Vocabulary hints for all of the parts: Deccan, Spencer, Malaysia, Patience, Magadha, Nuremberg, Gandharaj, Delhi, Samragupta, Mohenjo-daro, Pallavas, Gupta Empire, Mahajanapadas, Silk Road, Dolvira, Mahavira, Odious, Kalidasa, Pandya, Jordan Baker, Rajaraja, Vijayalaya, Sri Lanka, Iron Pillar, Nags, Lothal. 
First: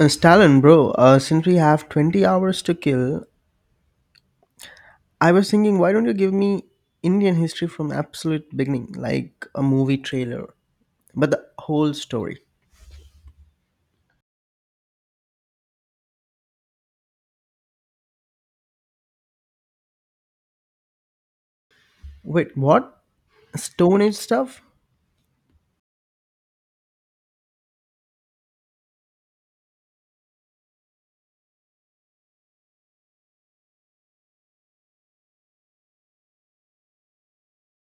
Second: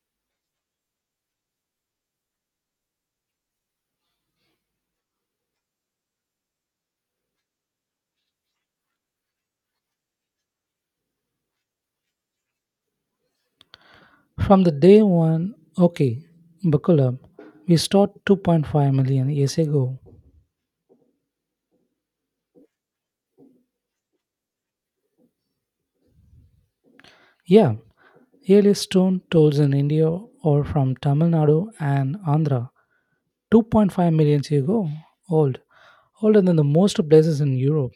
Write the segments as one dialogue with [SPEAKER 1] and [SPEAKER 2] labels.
[SPEAKER 1] Stalin, bro, since we have 20 hours to kill, I was thinking, why don't you give me Indian history from absolute beginning, like a movie trailer, but the whole story?
[SPEAKER 2] From the day one, okay, Bakulam, we start 2.5 million years ago.
[SPEAKER 1] Wait, what? Stone Age stuff?
[SPEAKER 2] Yeah, earliest stone tools in India or from Tamil Nadu and Andhra. 2.5 million years ago, old, older than the most places in Europe.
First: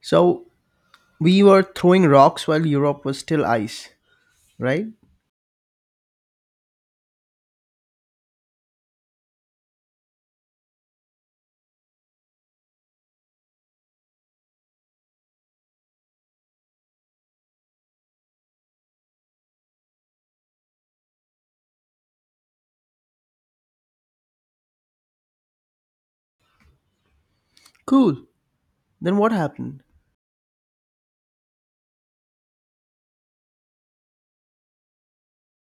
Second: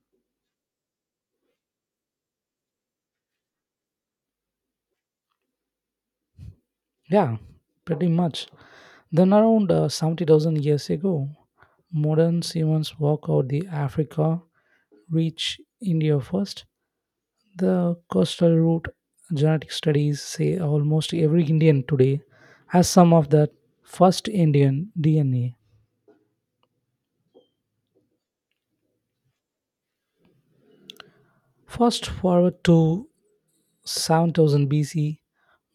[SPEAKER 1] So we were throwing rocks while Europe was still ice, right?
[SPEAKER 2] Yeah, pretty much. Then around 70,000 years ago, modern humans walk out the Africa, reach India first. The coastal route, genetic studies say almost every Indian today has some of that first Indian DNA.
[SPEAKER 1] Cool. Then what happened?
[SPEAKER 2] Fast forward to 7000 BC,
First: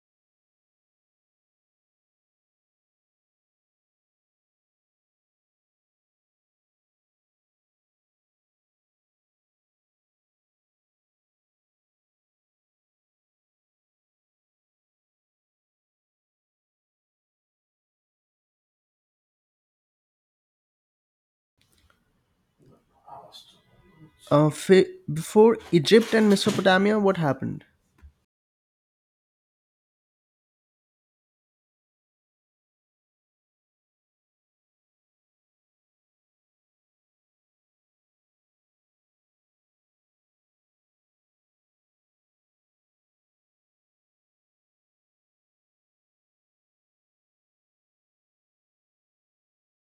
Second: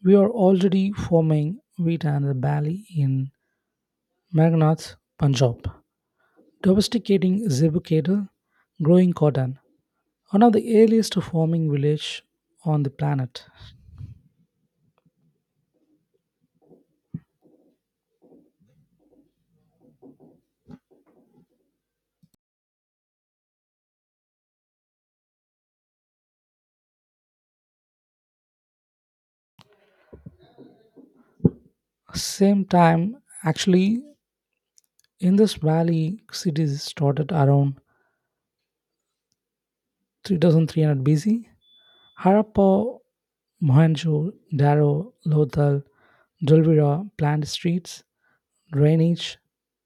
[SPEAKER 2] we are already forming wheat and the barley in Meghnath, Punjab, domesticating zebu cattle, growing cotton, one of the earliest farming village on the planet.
[SPEAKER 1] Uh, fa- Before Egypt and Mesopotamia, what happened?
[SPEAKER 2] Same time, actually, in this valley, cities started around 3300 BC, Harappa, Mohenjo-daro, Lothal, Dolvira planned streets, drainage,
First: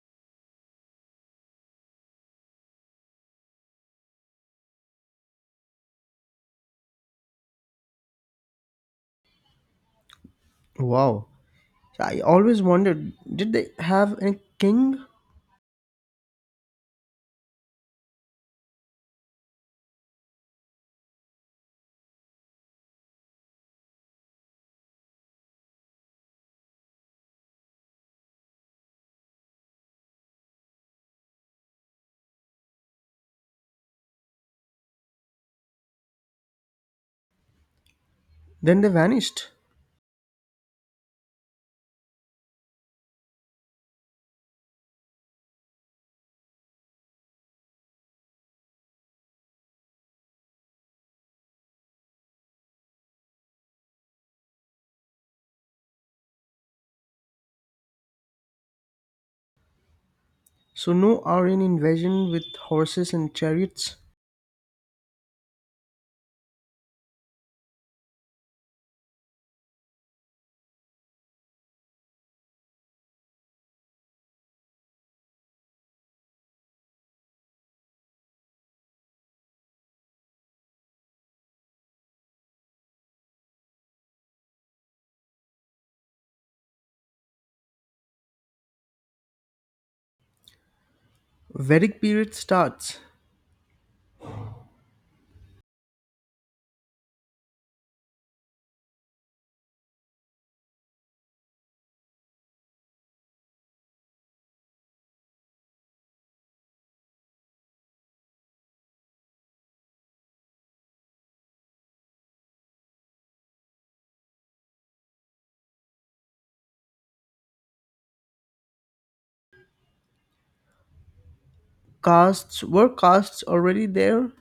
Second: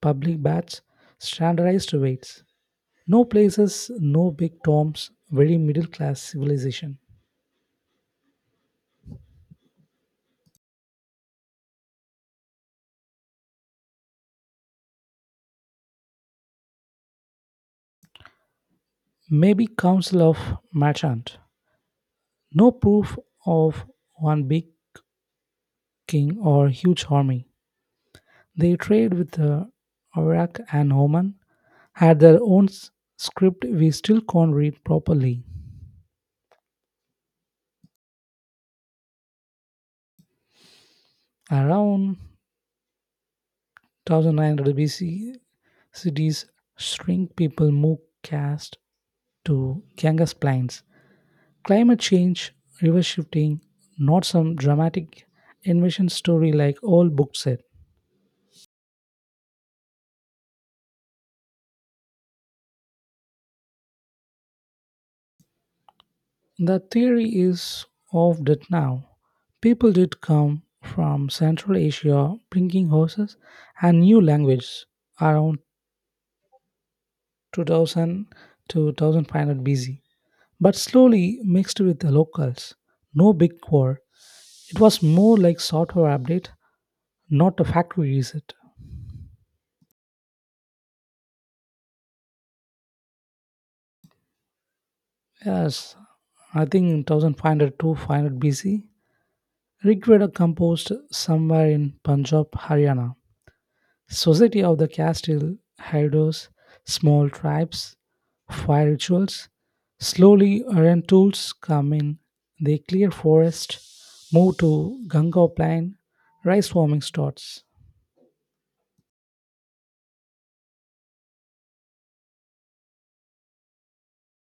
[SPEAKER 2] public baths, standardized weights. No places, no big tombs, very middle class civilization.
[SPEAKER 1] Wow. So, I always wondered, did they have a king?
[SPEAKER 2] Maybe Council of Merchant. No proof of one big king or huge army. They trade with the Iraq and Oman, had their own script we still can't read properly.
[SPEAKER 1] Then they vanished.
[SPEAKER 2] Around 1900 BC, cities shrink, people move caste to Ganges plains. Climate change, river shifting, not some dramatic invasion story like all books said.
[SPEAKER 1] So no Aryan invasion with horses and chariots.
[SPEAKER 2] The theory is of that now. People did come from Central Asia bringing horses and new language around 2000 to 2500 BC, but slowly mixed with the locals. No big war, it was more like software update, not a factory reset.
[SPEAKER 1] Vedic period starts.
[SPEAKER 2] Yes, I think in 1500 to 500 BC, Rigveda composed somewhere in Punjab, Haryana. Society of the Castile Hydros, small tribes, fire rituals. Slowly, iron tools come in. They clear forest, move to Ganga plain, rice farming starts.
[SPEAKER 1] Castes were castes already there?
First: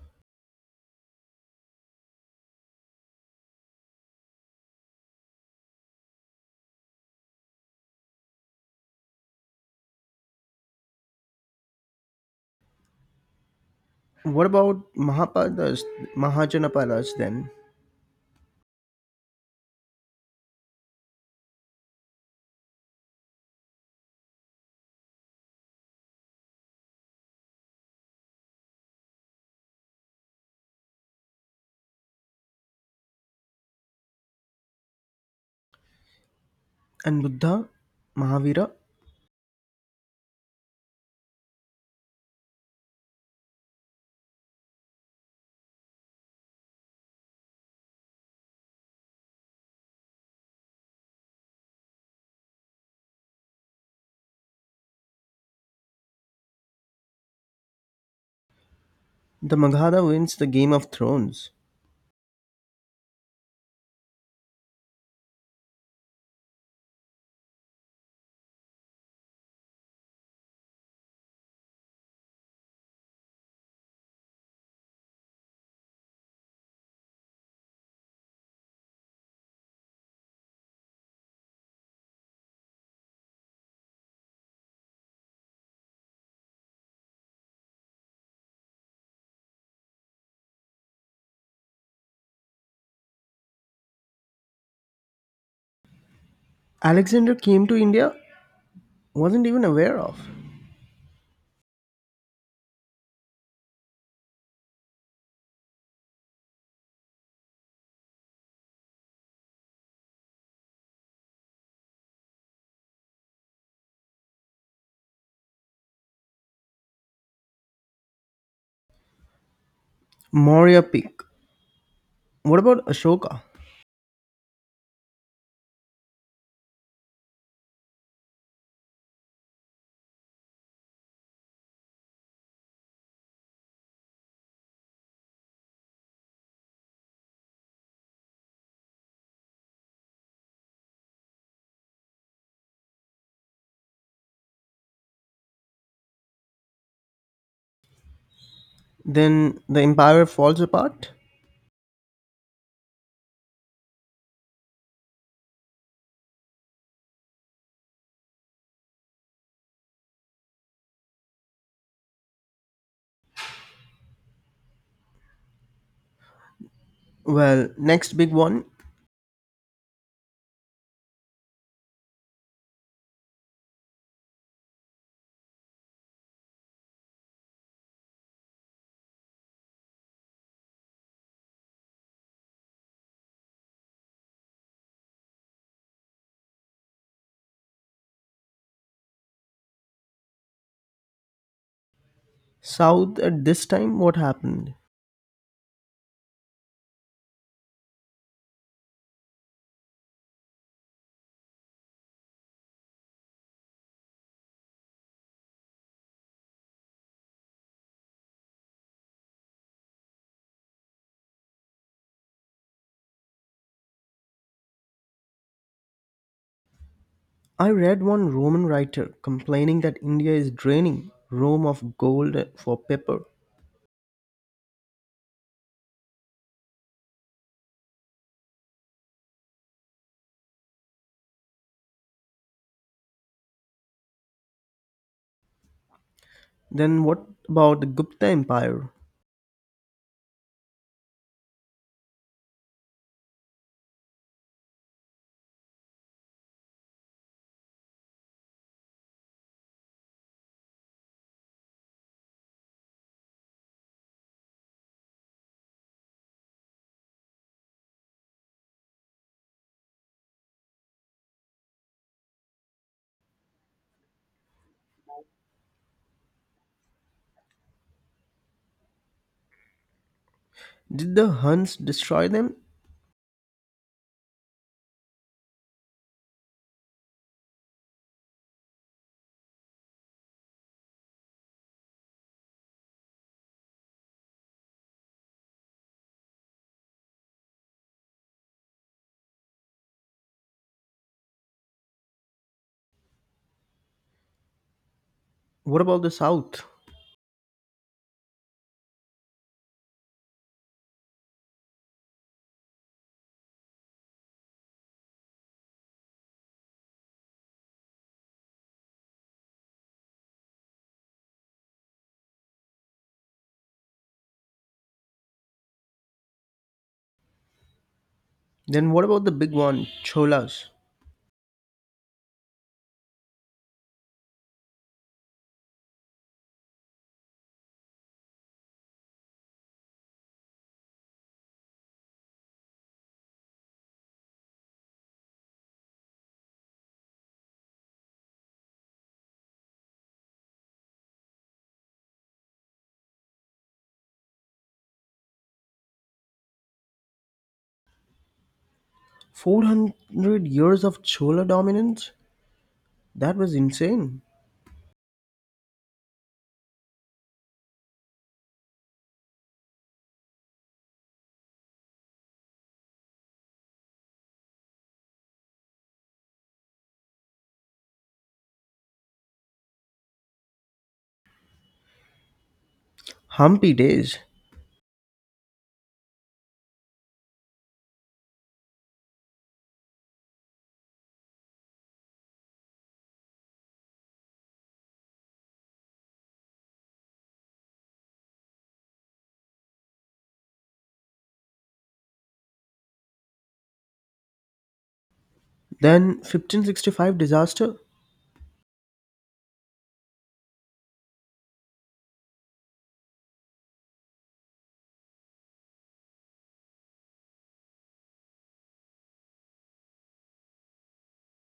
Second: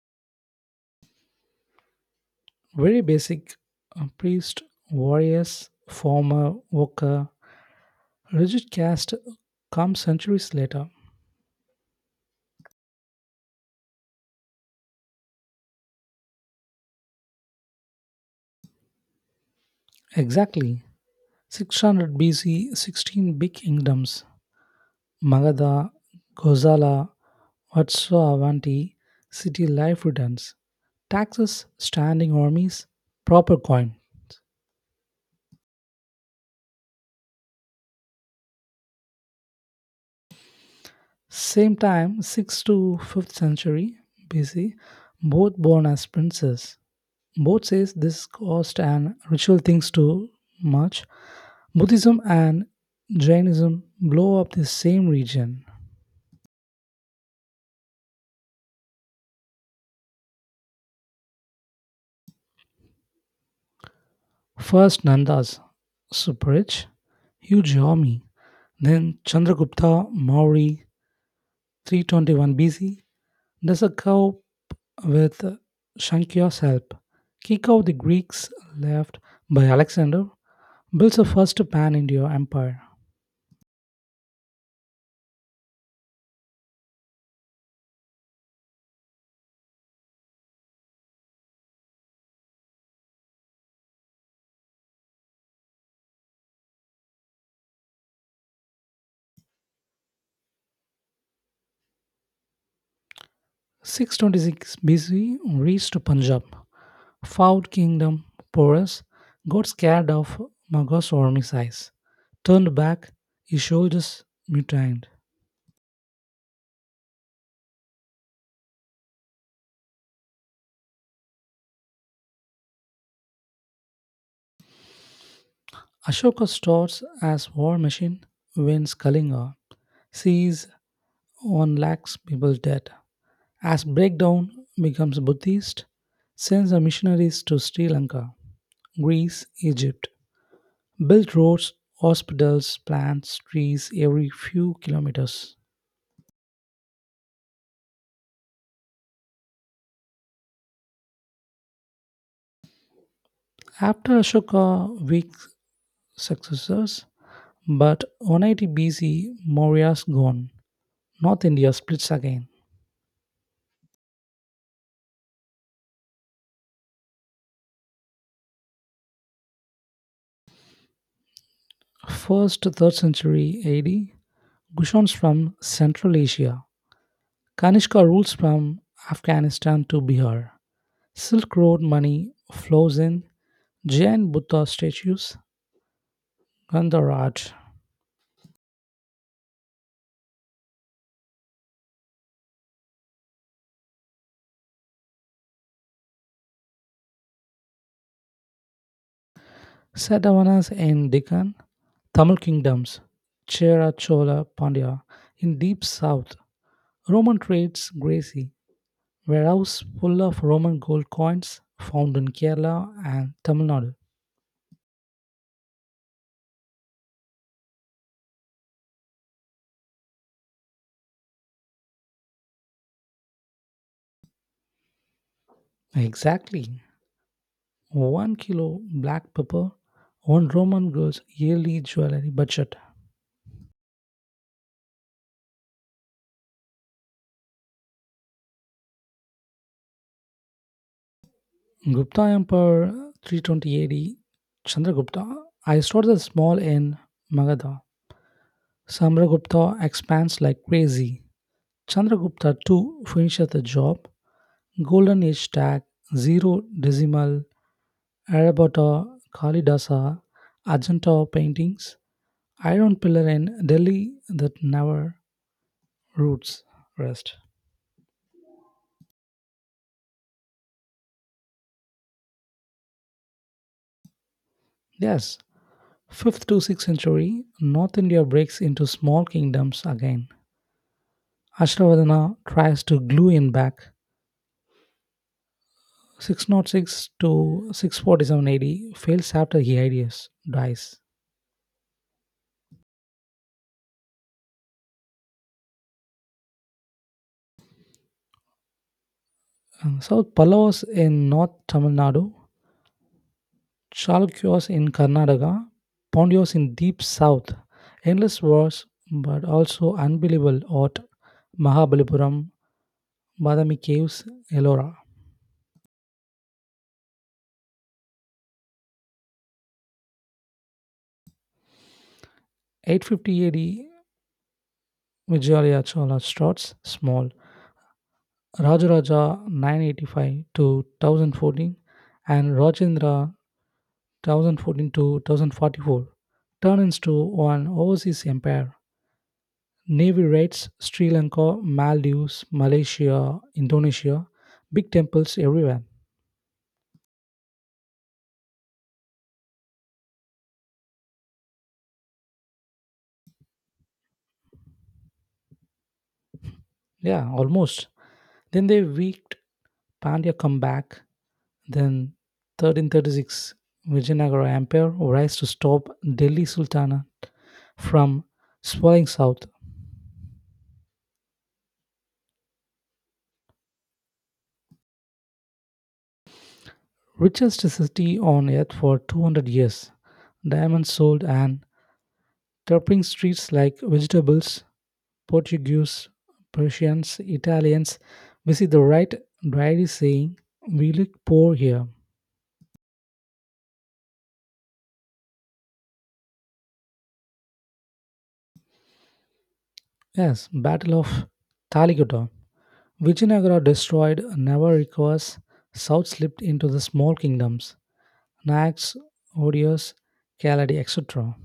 [SPEAKER 2] Very basic priest, warriors, farmer, worker, rigid caste comes centuries later.
[SPEAKER 1] What about Mahapadas, Mahajanapadas then?
[SPEAKER 2] Exactly. 600 BC, 16 big kingdoms Magadha, Ghosala, Vatsavanti, city life returns. Taxes, standing armies, proper coin.
[SPEAKER 1] And Buddha, Mahavira,
[SPEAKER 2] Same time, 6th to 5th century BC, both born as princes. Both says this cost and ritual things too much. Buddhism and Jainism blow up the same region.
[SPEAKER 1] the Magadha wins the Game of Thrones.
[SPEAKER 2] First Nanda's super rich, huge army, then Chandragupta Maurya 321 BC does a coup with Shankya's help, kick out the Greeks left by Alexander, builds a first pan India empire.
[SPEAKER 1] Alexander came to India, wasn't even aware of.
[SPEAKER 2] 626 BC reached Punjab, found kingdom porous, got scared of Magho's army size, turned back, his soldiers mutinied.
[SPEAKER 1] Maurya peak. What about Ashoka?
[SPEAKER 2] Ashoka starts as war machine, wins Kalinga, sees one lakhs people dead. As breakdown becomes Buddhist, sends the missionaries to Sri Lanka, Greece, Egypt. Built roads, hospitals, plants, trees every few kilometers.
[SPEAKER 1] Then the empire falls apart?
[SPEAKER 2] After Ashoka, weak successors, but 180 BC, Maurya's gone. North India splits again.
[SPEAKER 1] Well, next big one.
[SPEAKER 2] First 3rd century AD, Gushons from Central Asia, Kanishka rules from Afghanistan to Bihar. Silk Road money flows in, Jain Buddha statues, Gandharaj,
[SPEAKER 1] South at this time, what happened?
[SPEAKER 2] Satavanas in Deccan, Tamil kingdoms, Chera Chola Pandya in deep south, Roman trades Gracie, warehouse full of Roman gold coins found in Kerala and Tamil Nadu.
[SPEAKER 1] I read one Roman writer complaining that India is draining Rome of gold for paper.
[SPEAKER 2] Exactly. 1 kilo black pepper on Roman girls' yearly jewelry budget.
[SPEAKER 1] Then what about the Gupta Empire?
[SPEAKER 2] Gupta Empire 320 AD, Chandragupta. I started the small in Magadha. Samragupta expands like crazy. Chandragupta 2 finishes the job. Golden Age tag, Zero Decimal, Arabata, Kalidasa, Ajanta paintings, Iron Pillar in Delhi that never roots rest.
[SPEAKER 1] Did the Huns destroy them?
[SPEAKER 2] Yes, 5th to 6th century, North India breaks into small kingdoms again. Ashravadana tries to glue in back. 606 to 647 AD fails after Hyades dies.
[SPEAKER 1] What about the South?
[SPEAKER 2] South Pallavas in North Tamil Nadu, Chalukyas in Karnataka, Pandyas in deep south. Endless wars, but also unbelievable at Mahabalipuram, Badami caves, Ellora.
[SPEAKER 1] Then what about the big one, Cholas?
[SPEAKER 2] 850 AD, Vijayalaya Chola starts small. Rajaraja 985 to 1014 and Rajendra 1014 to 1044 turned into an overseas empire. Navy raids Sri Lanka, Maldives, Malaysia, Indonesia, big temples everywhere.
[SPEAKER 1] 400 years of Chola dominance? That was insane.
[SPEAKER 2] Yeah, almost. Then they wreaked Pandya comeback. Then 1336 Vijayanagara Empire rise to stop Delhi Sultanate from swelling south.
[SPEAKER 1] Humpy days.
[SPEAKER 2] Richest city on earth for 200 years. Diamonds sold and toppling streets like vegetables, Portuguese, Persians, Italians visit the right diary saying, "We look poor here."
[SPEAKER 1] Then 1565 disaster?
[SPEAKER 2] Yes, Battle of Taligota. Vijayanagara destroyed, never recovers. South slipped into the small kingdoms, Nags, Odious, Kaladi, etc.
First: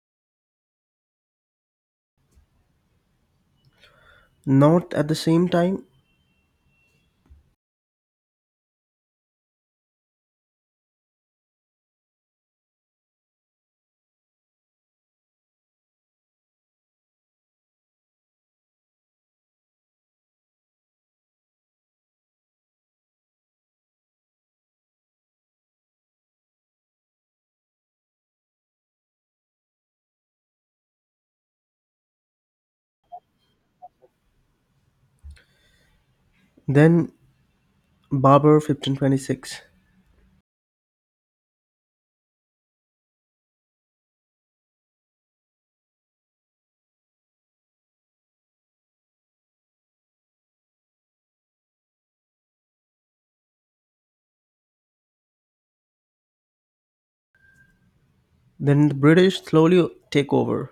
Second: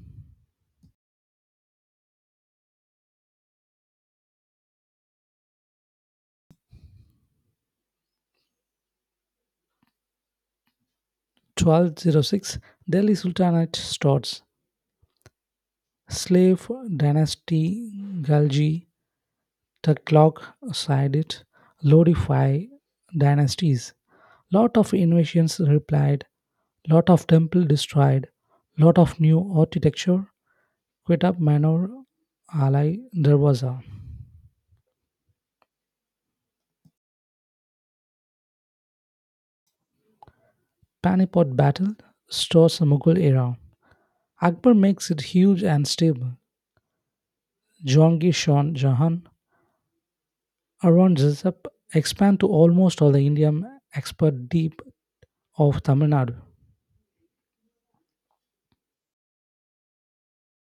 [SPEAKER 1] Not at the same time.
[SPEAKER 2] 1206 Delhi Sultanate starts. Slave dynasty, Galji, Tuklok Saidit, Lodify dynasties. Lot of invasions replied, lot of temple destroyed, lot of new architecture, Quitab Manor, Ali Darwaza.
[SPEAKER 1] Then Babur 1526.
[SPEAKER 2] Panipat battle, stores the Mughal era. Akbar makes it huge and stable. Jahangir Shah Jahan, Aurangzeb expand to almost all the Indian expert deep of Tamil Nadu.
[SPEAKER 1] Then the British slowly take over.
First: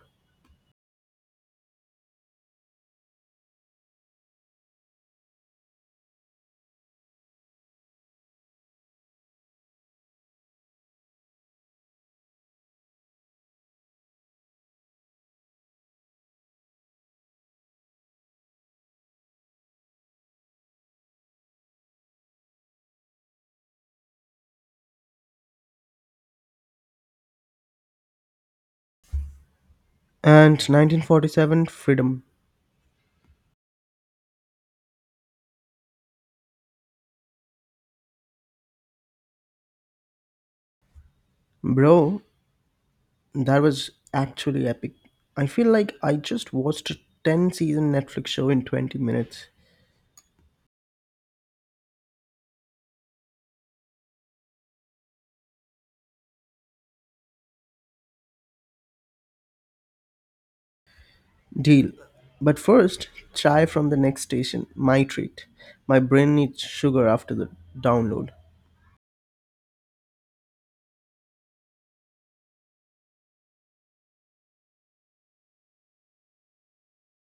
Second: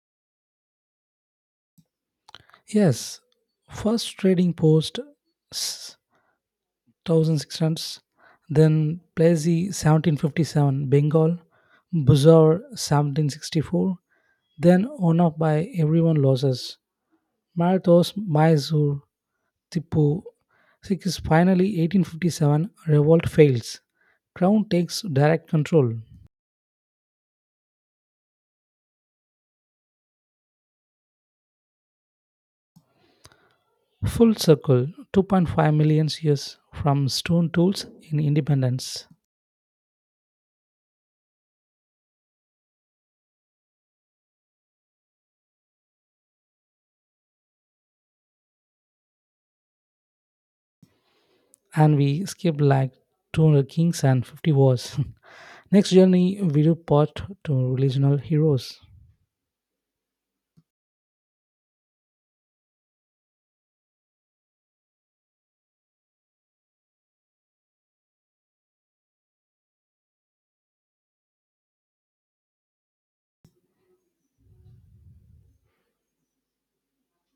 [SPEAKER 2] Yes, first trading post s- 1600s, then Plassey 1757, Bengal, Buzar 1764, then on up by everyone losses. Marathos, Mysore, Tipu. Six is finally 1857, revolt fails. Crown takes direct control.
[SPEAKER 1] And 1947 Freedom.
[SPEAKER 2] Full circle, 2.5 million years from stone tools in independence.
[SPEAKER 1] Bro, that was actually epic. I feel like I just watched a 10 season Netflix show in 20 minutes.
[SPEAKER 2] And we skipped like 200 kings and 50 wars. Next journey, we do part to regional heroes.
[SPEAKER 1] Deal. But first, chai from the next station, my treat. My brain needs sugar after the download.